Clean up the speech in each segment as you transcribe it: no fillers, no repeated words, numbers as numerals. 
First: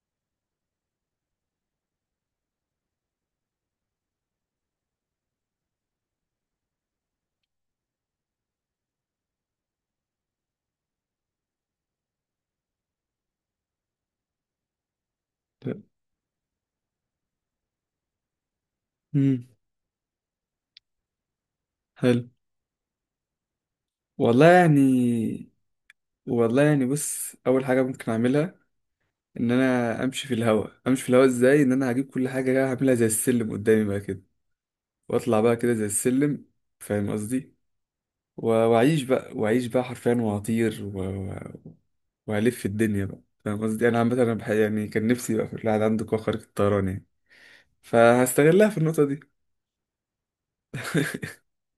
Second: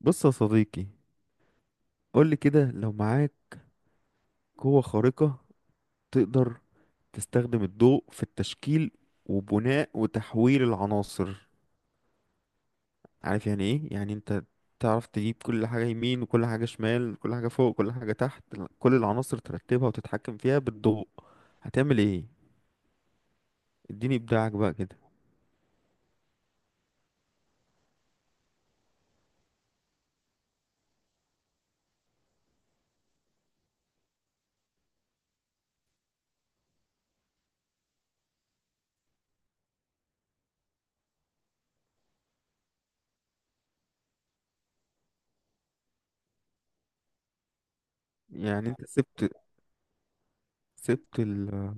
بص يا صديقي، قولي كده. لو معاك قوة خارقة تقدر تستخدم الضوء في التشكيل وبناء وتحويل العناصر، عارف يعني ايه؟ يعني انت تعرف تجيب كل حاجة يمين وكل حاجة شمال، كل حاجة فوق كل حاجة تحت، كل العناصر امم ترتبها وتتحكم فيها بالضوء. هتعمل حلو. ايه؟ اديني والله ابداعك بقى كده. يعني، بص، اول حاجه ممكن اعملها ان انا امشي في الهواء. امشي في الهواء ازاي؟ ان انا هجيب كل حاجه كده هعملها زي السلم قدامي بقى كده، واطلع بقى كده زي السلم. فاهم قصدي؟ واعيش بقى، حرفيا، وهطير وهلف الدنيا بقى. فاهم قصدي؟ انا عامه انا يعني كان نفسي بقى في الواحد عنده قوه خارقه الطيران يعني، يعني فهستغلها في انت النقطه دي. سبت سبت ال-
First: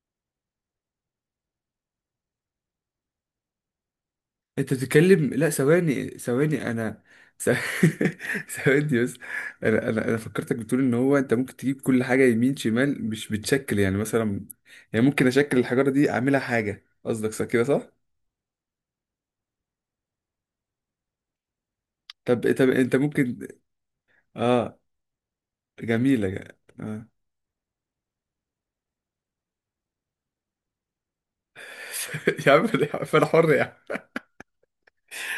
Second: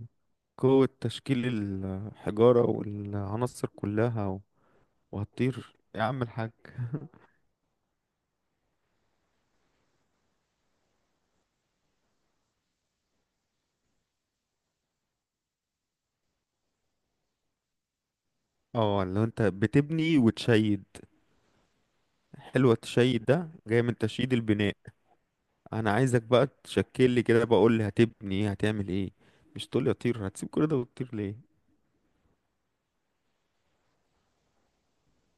قوة تشكيل الحجارة والعناصر كلها انت بتتكلم، لا وهتطير إيه يا ثواني عم الحاج؟ ثواني انا ث- ثواني بس. انا فكرتك بتقول ان هو انت ممكن تجيب كل حاجه يمين شمال، مش بتشكل يعني مثلا. يعني ممكن اشكل الحجاره دي اعملها حاجه، قصدك صح كده، صح؟ اه، لو انت بتبني وتشيد. طب، حلوة انت تشيد، ممكن، ده جاي من تشييد البناء. اه. انا عايزك جميله، بقى اه. تشكل لي كده، بقول لي هتبني ايه، هتعمل ايه. مش تقول لي اطير، هتسيب كل ده وتطير ليه؟ يا عم، انا حر يا عم،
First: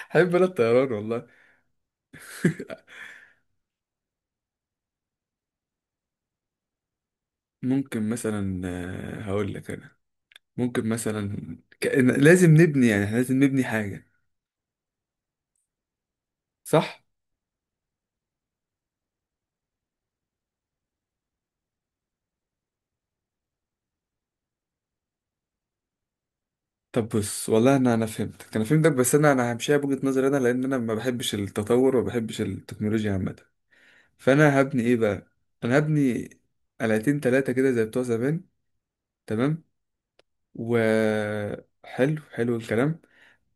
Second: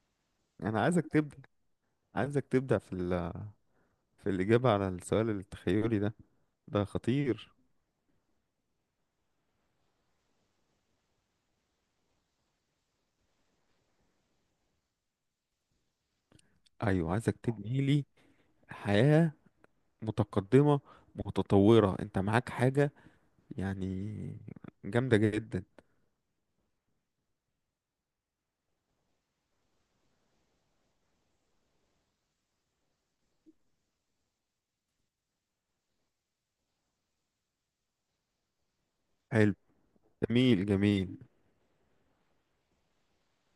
حب انا انا الطيران عايزك والله. تبدأ، عايزك تبدأ في ال... في الإجابة على السؤال التخيلي ده. ده خطير. ممكن مثلا، آه، هقول لك انا، ممكن مثلا كأن لازم نبني، يعني احنا لازم نبني حاجه، صح؟ ايوه، عايزك تبني لي حياة متقدمة متطورة. انت معاك حاجة يعني جامدة جدا. طب بص، والله، انا فهمتك، بس انا همشيها بوجهة نظري انا، لان انا ما بحبش التطور وما بحبش التكنولوجيا عامة. فانا هبني ايه بقى؟ انا هبني قلعتين تلاتة كده زي بتوع زمان، حلو. تمام. جميل و جميل. حلو، حلو الكلام.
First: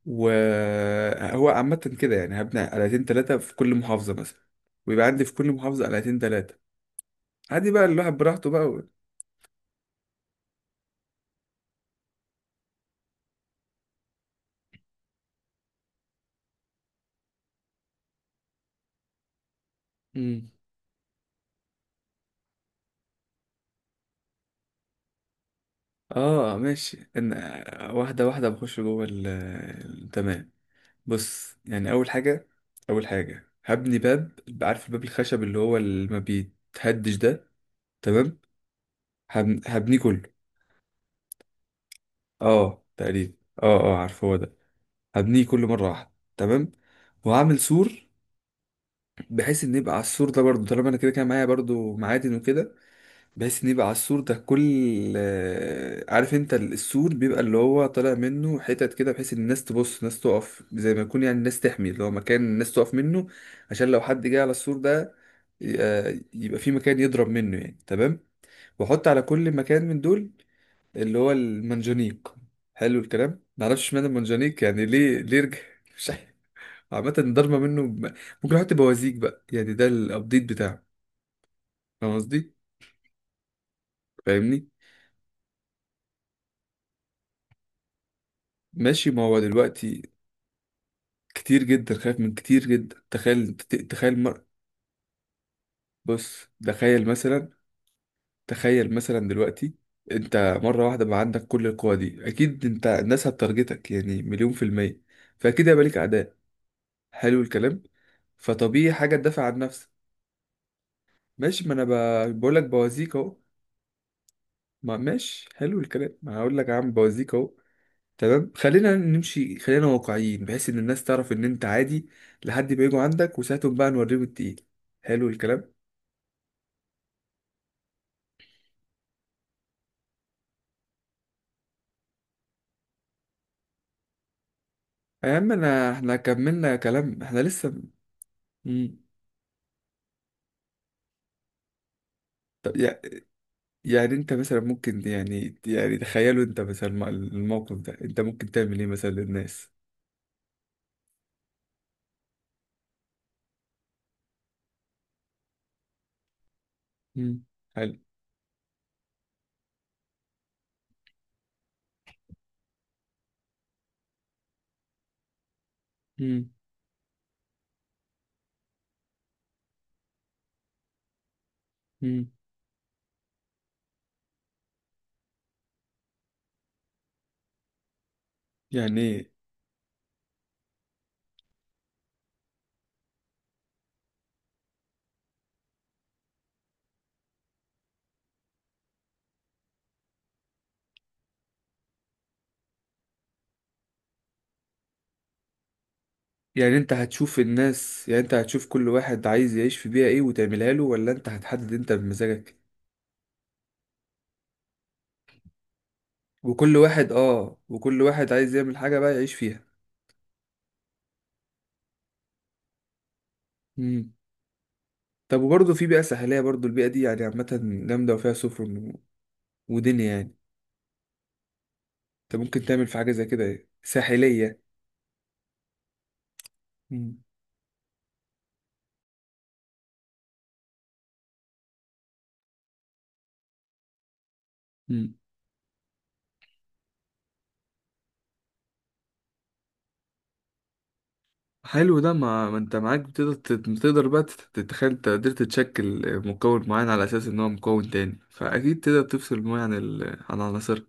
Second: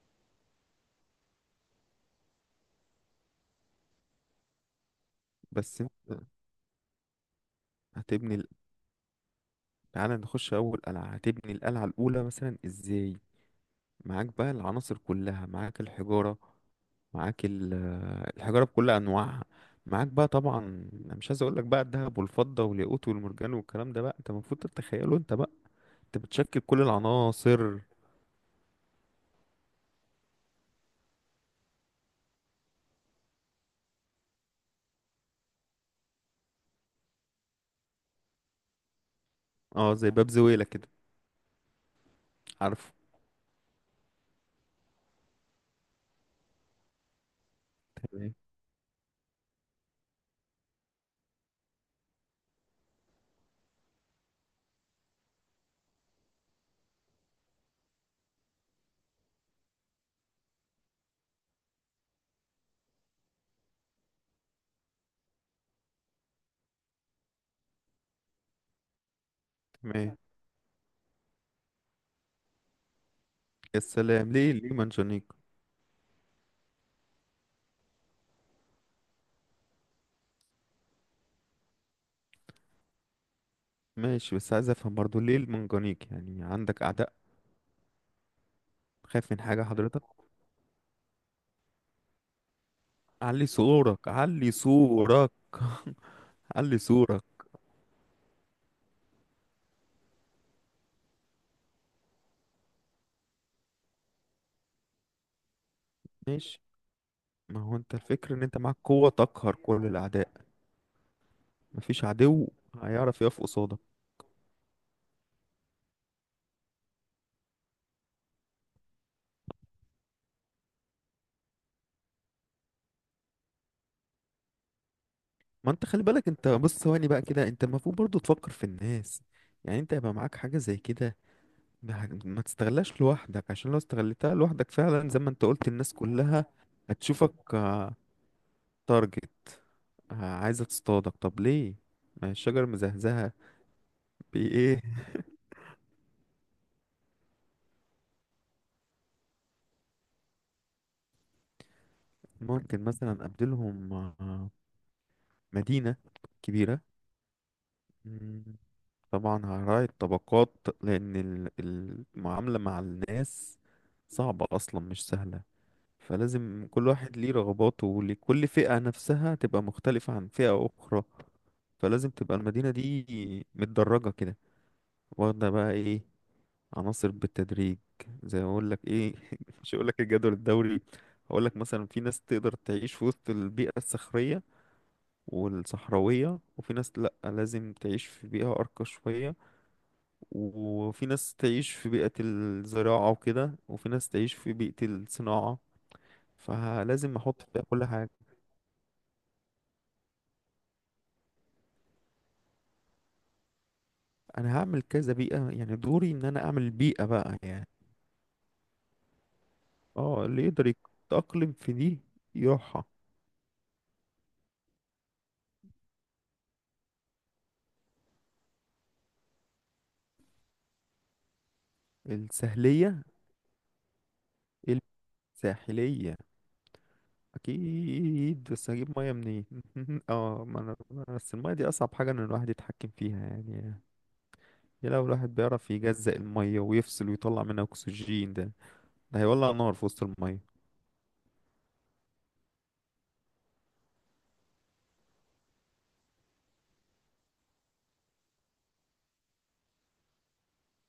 وهو عامة كده يعني هبني قلعتين تلاتة في كل محافظة مثلا، ويبقى عندي في كل بس محافظة قلعتين انت تلاتة. عادي بقى، الواحد هتبني، براحته بقى، و... تعالى نخش اول قلعه. هتبني القلعه الاولى مثلا ازاي؟ معاك بقى العناصر كلها، معاك الحجاره، معاك الحجاره بكل انواعها. معاك بقى مم. طبعا. أنا مش عايز اقول لك بقى الذهب والفضه والياقوت والمرجان والكلام ده بقى، انت المفروض تتخيله انت بقى. انت اه بتشكل كل ماشي، ان العناصر. واحدة واحدة بخش جوه ال... تمام. بص يعني اول حاجه، هبني باب. عارف الباب الخشب اللي هو اللي ما بيتهدش ده؟ تمام. اه هبنيه زي باب كله. زويلة كده. اه عارفه. تقريبا. اه اه، عارف هو ده. هبنيه كله مره واحده، تمام. وهعمل سور، تمام. بحيث ان يبقى على السور ده برضو، طالما انا كده كده معايا برضو معادن وكده، بحيث ان يبقى على السور ده كل، آه، عارف انت السور بيبقى اللي هو طالع منه حتت كده، بحيث ان الناس تبص، الناس تقف زي ما يكون، يعني الناس تحمي اللي هو مكان الناس تقف منه، عشان لو حد جه على السور ده، آه، يبقى في مكان يضرب منه يعني، تمام. واحط على كل مكان من تمام. دول اللي هو المنجنيق. حلو الكلام، معرفش يا اشمعنى سلام، ليه المنجنيق ليه يعني ليه، منجنيق؟ ليه رجع مش عارف. عامة ضربة منه ممكن احط بوازيك بقى يعني، ده الابديت بتاعه. فاهم قصدي؟ ماشي، بس فاهمني؟ عايز افهم برضو ليه المنجنيق. يعني عندك اعداء؟ ماشي، ما خايف هو من حاجه دلوقتي حضرتك؟ كتير جدا، خايف من كتير جدا، علي تخيل صورك، تخيل علي صورك، بص علي تخيل صورك. مثلا، تخيل مثلا دلوقتي انت مرة واحدة بقى عندك كل القوى دي، اكيد انت الناس هتارجتك يعني مليون في المية، فاكيد هيبقى ليك اعداء. ماشي، حلو ما هو الكلام. انت الفكر ان انت معاك فطبيعي قوة حاجة تدافع تقهر عن كل نفسك. الاعداء. ماشي، ما انا مفيش عدو بقول لك بوازيك هيعرف اهو. يقف قصادك. ما ماشي، حلو الكلام، ما هقول لك يا عم بوازيك اهو. تمام، خلينا نمشي، خلينا واقعيين بحيث ان الناس تعرف ان انت عادي لحد ما يجوا عندك وساعتهم بقى نوريهم التقيل. حلو ما الكلام. انت خلي بالك، انت بص ثواني بقى كده، انت المفروض برضو تفكر في الناس. يعني انت يبقى معاك حاجة زي كده، ما تستغلاش لوحدك. عشان لو استغلتها لوحدك فعلا، زي ما يا انت عم قلت، انا الناس احنا كلها كملنا كلام، احنا هتشوفك، لسه. مم. تارجت، عايزة تصطادك. طب ليه؟ ما الشجر طب مزهزهة. يعني انت مثلا بإيه؟ ممكن، يعني يعني تخيلوا، انت مثلا الموقف ده انت ممكن تعمل ايه مثلا للناس؟ ممكن مثلا أبدلهم مدينة مم. حلو. كبيرة. طبعا هراعي الطبقات، لأن المعاملة مع الناس صعبة أصلا، مش سهلة. مم. فلازم كل واحد ليه رغباته، ولكل فئة نفسها تبقى مختلفة عن فئة أخرى. فلازم مم. تبقى المدينة دي متدرجة كده، واخدة بقى ايه، عناصر بالتدريج، زي ما اقول لك يعني ايه، ايه؟ مش هقول لك الجدول الدوري. هقول لك مثلا في ناس تقدر تعيش في وسط البيئة الصخرية والصحراوية، وفي ناس لأ، لازم تعيش في بيئة أرقى شوية، وفي ناس تعيش في بيئة الزراعة وكده، وفي ناس تعيش في بيئة الصناعة. يعني انت فلازم هتشوف احط في كل الناس، حاجة. يعني انت هتشوف كل واحد عايز يعيش في بيئة ايه وتعملها له، ولا انت هتحدد انت بمزاجك؟ انا هعمل كذا بيئة، يعني دوري ان انا اعمل وكل بيئة واحد، بقى اه، يعني. وكل واحد عايز يعمل حاجة بقى يعيش فيها. اه اللي يقدر يتأقلم في دي يروحها. مم. طب وبرضه في بيئة ساحلية، برضه البيئة دي يعني عامة جامدة وفيها سفن و- ودنيا يعني، انت ممكن تعمل في السهلية حاجة زي كده ايه، ساحلية. الساحلية مم. اكيد، بس هجيب مية منين؟ اه، ما انا بس المية دي اصعب حاجة ان الواحد يتحكم فيها يعني. يا لو مم. الواحد بيعرف يجزأ المية ويفصل ويطلع منها اكسجين، ده هيولع نار في وسط المية. حلو ده. ما ما انت معاك، بتقدر تقدر بقى تتخيل انت قدرت تشكل مكون معين على اساس ان هو مكون تاني، فاكيد تقدر تفصل الميه عن ال... عن عناصر،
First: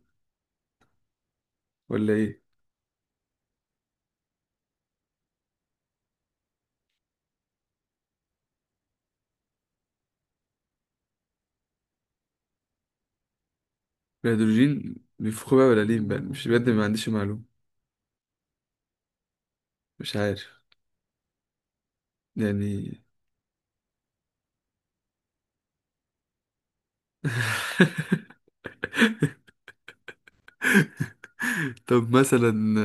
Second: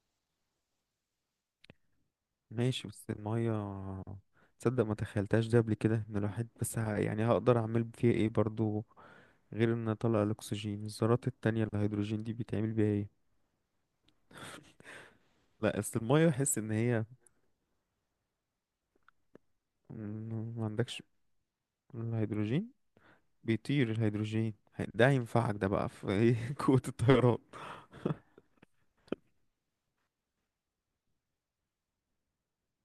ولا ايه؟ ماشي بس المية، تصدق ما تخيلتهاش ده قبل كده؟ ان الواحد بس يعني هقدر اعمل فيها ايه برضو، غير ان اطلع الاكسجين؟ الذرات التانية الهيدروجين دي بيتعمل بيها ايه؟ الهيدروجين بيفخوا بقى لا ولا ليه اصل بقى؟ المية مش بحس بجد، ان ما هي عنديش معلومه، مش عارف ما عندكش الهيدروجين، يعني. بيطير الهيدروجين ده هينفعك ده بقى في ايه، قوة الطيران. طب مثلا،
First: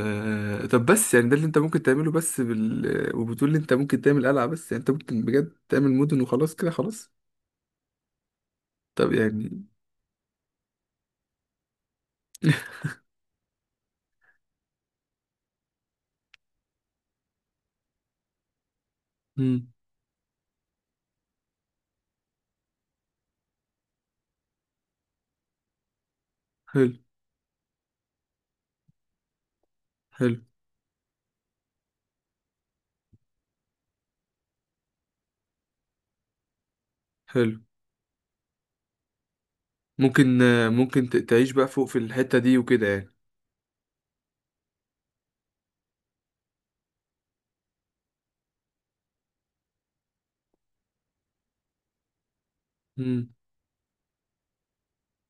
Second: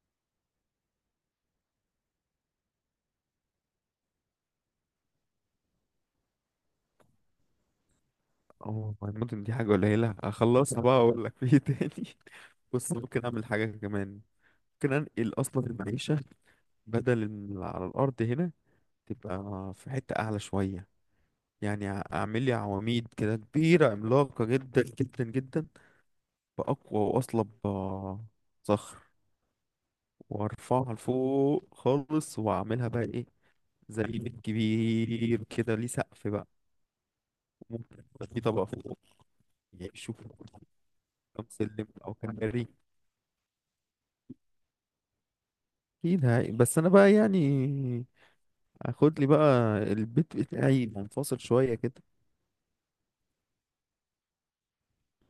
آه، طب بس يعني ده اللي انت ممكن تعمله بس بال، وبتقول لي انت ممكن تعمل قلعه بس؟ يعني انت ممكن بجد تعمل مدن وخلاص كده؟ خلاص. اه طب المدن دي يعني، حاجة قليلة، اخلصها بقى اقول لك في ايه تاني. بص، ممكن اعمل حاجة كمان، ممكن انقل اصلا المعيشة. بدل إن على الارض هنا، تبقى في حتة أعلى شوية. يعني اعمل لي عواميد كده كبيرة عملاقة جدا جدا جدا، حلو بأقوى وأصلب صخر حلو وارفعها لفوق خالص، واعملها بقى ايه، زي بيت كبير كده ليه سقف بقى. حلو، ممكن يبقى في طبقة فوق، يعيشوا ممكن، فوق. آه، ممكن كام تعيش بقى سلم فوق في او الحتة دي كناري وكده يعني. اكيد هاي، بس انا بقى يعني اخد لي بقى البيت بتاعي منفصل شوية كده، مم.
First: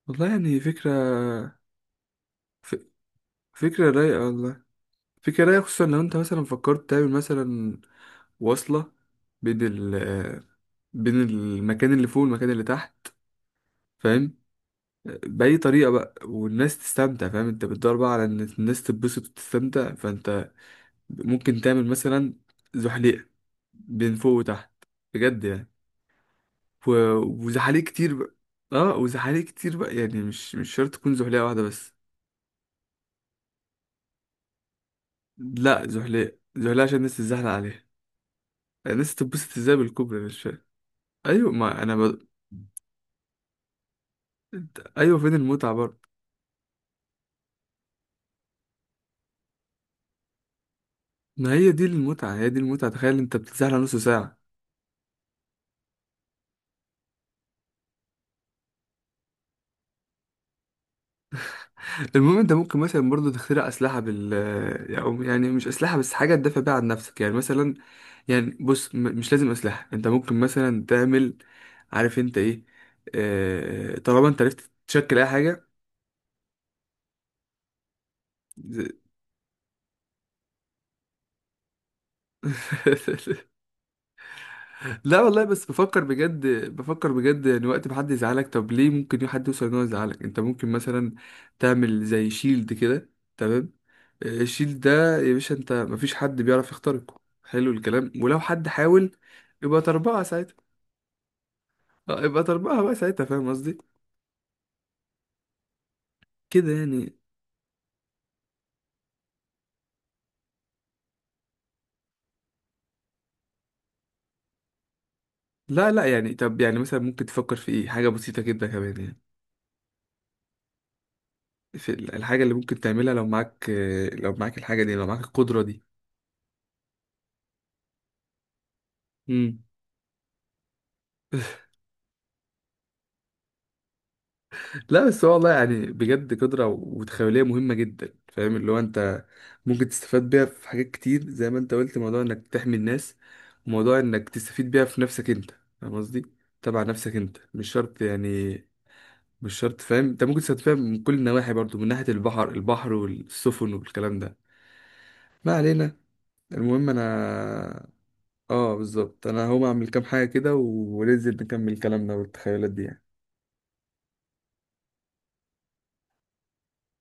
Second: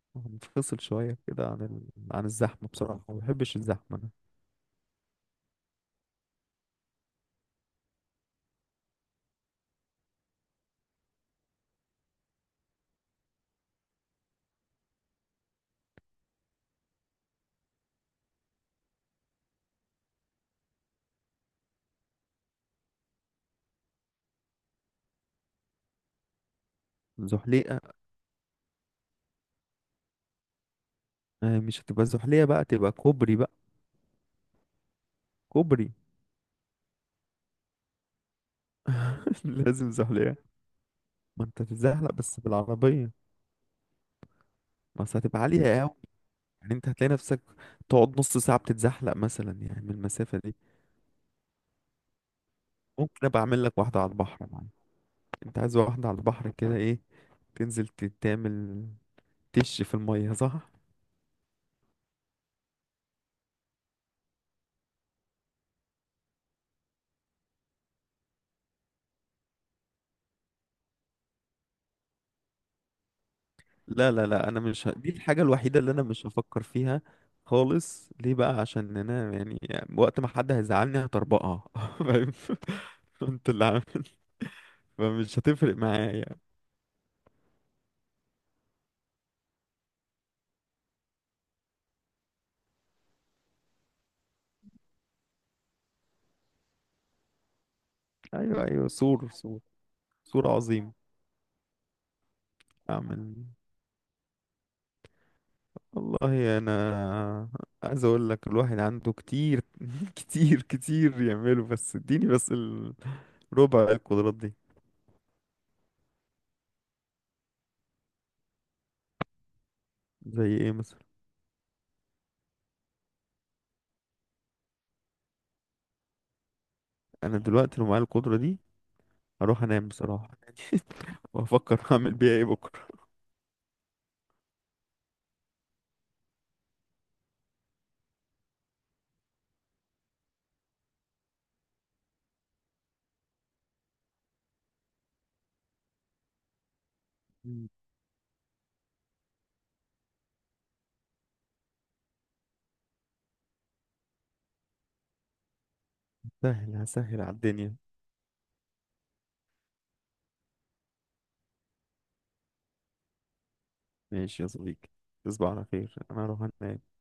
والله يعني منفصل فكرة. شوية كده عن عن الزحمة، ف... بصراحة ما بحبش فكرة الزحمة انا. رايقة والله، فكرة رايقة، خصوصا لو انت مثلا فكرت تعمل مثلا وصلة بين ال، آه، بين المكان اللي فوق والمكان اللي تحت. فاهم؟ آه، بأي طريقة بقى، والناس تستمتع. فاهم، انت بتدور بقى على ان الناس تتبسط وتستمتع، فانت ممكن تعمل مثلا زحليقة بين فوق وتحت، بجد يعني، و... وزحاليق زحليقة؟ كتير بقى. اه، وزحاليق كتير بقى، يعني مش مش شرط تكون زحليقة آه، واحدة مش بس. هتبقى زحلية بقى، تبقى كوبري بقى. لا، كوبري. زحليقة زحليقة عشان الناس تتزحلق عليها. الناس تتبسط ازاي لازم بالكوبري؟ أنا زحلية. مش فاهم. ما ايوه، انت ما انا هتتزحلق بس بالعربية. بس ايوه، فين هتبقى المتعة عالية أوي، برضه؟ يعني انت هتلاقي نفسك تقعد نص ساعة بتتزحلق مثلا يعني من المسافة دي. ما هي دي المتعة، هي دي المتعة، تخيل ممكن انت ابقى اعمل بتتزحلق لك نص واحدة على ساعة. البحر يا معلم. انت عايز واحدة على البحر كده ايه، تنزل تعمل تش في المية، صح؟ المهم، انت ممكن مثلا برضه تخترع اسلحة بال، أو يعني مش اسلحة بس، حاجة تدافع بيها عن نفسك يعني مثلا. يعني بص، مش لازم اسلحة، انت ممكن مثلا تعمل، عارف انت ايه، آه، لا لا طالما انت لا، انا عرفت مش دي تشكل اي الحاجة حاجة. الوحيدة اللي انا مش هفكر فيها خالص. ليه بقى؟ عشان انا يعني وقت ما حد هيزعلني هطربقها. فاهم؟ انت اللي عارف، لا فمش والله، بس هتفرق بفكر معايا. بجد، بفكر بجد يعني، وقت ما حد يزعلك طب ليه ممكن حد يوصل ان هو يزعلك؟ انت ممكن مثلا تعمل زي شيلد كده، تمام، آه، الشيلد ده يا باشا انت مفيش حد بيعرف يخترقه. حلو الكلام، ولو ايوه حد ايوه، حاول سور سور، يبقى تربعة سور ساعتها. عظيم. آه، يبقى تربعة بقى ساعتها، اعمل، فاهم قصدي؟ والله كده يعني. انا عايز اقول لك الواحد عنده كتير، كتير كتير يعمله، بس اديني بس ربع القدرات دي. لا لا، يعني طب يعني مثلا ممكن تفكر في ايه حاجة بسيطة جدا كمان يعني، زي ايه مثلا؟ في الحاجة اللي ممكن تعملها لو معاك، آه، لو معاك الحاجة دي، لو معاك القدرة دي. انا دلوقتي لو معايا القدرة دي مم. هروح انام بصراحة، وافكر هعمل بيها ايه بكرة. لا بس هو والله يعني بجد، قدرة وتخيلية مهمة جدا، فاهم اللي هو انت ممكن تستفاد بيها في حاجات كتير، زي ما انت قلت موضوع انك تحمي الناس، وموضوع انك تستفيد بيها في نفسك انت، فاهم قصدي؟ تبع نفسك انت، مم. مش شرط يعني، مش شرط، فاهم، انت ممكن تستفاد بيها من كل النواحي برضو، من ناحية البحر، البحر والسفن والكلام ده. ما علينا. سهل، المهم انا، هسهل على الدنيا. اه بالظبط، انا هقوم اعمل كام حاجة كده وننزل نكمل كلامنا والتخيلات دي يعني. ماشي يا صديقي، تصبح على خير، انا هروح انام.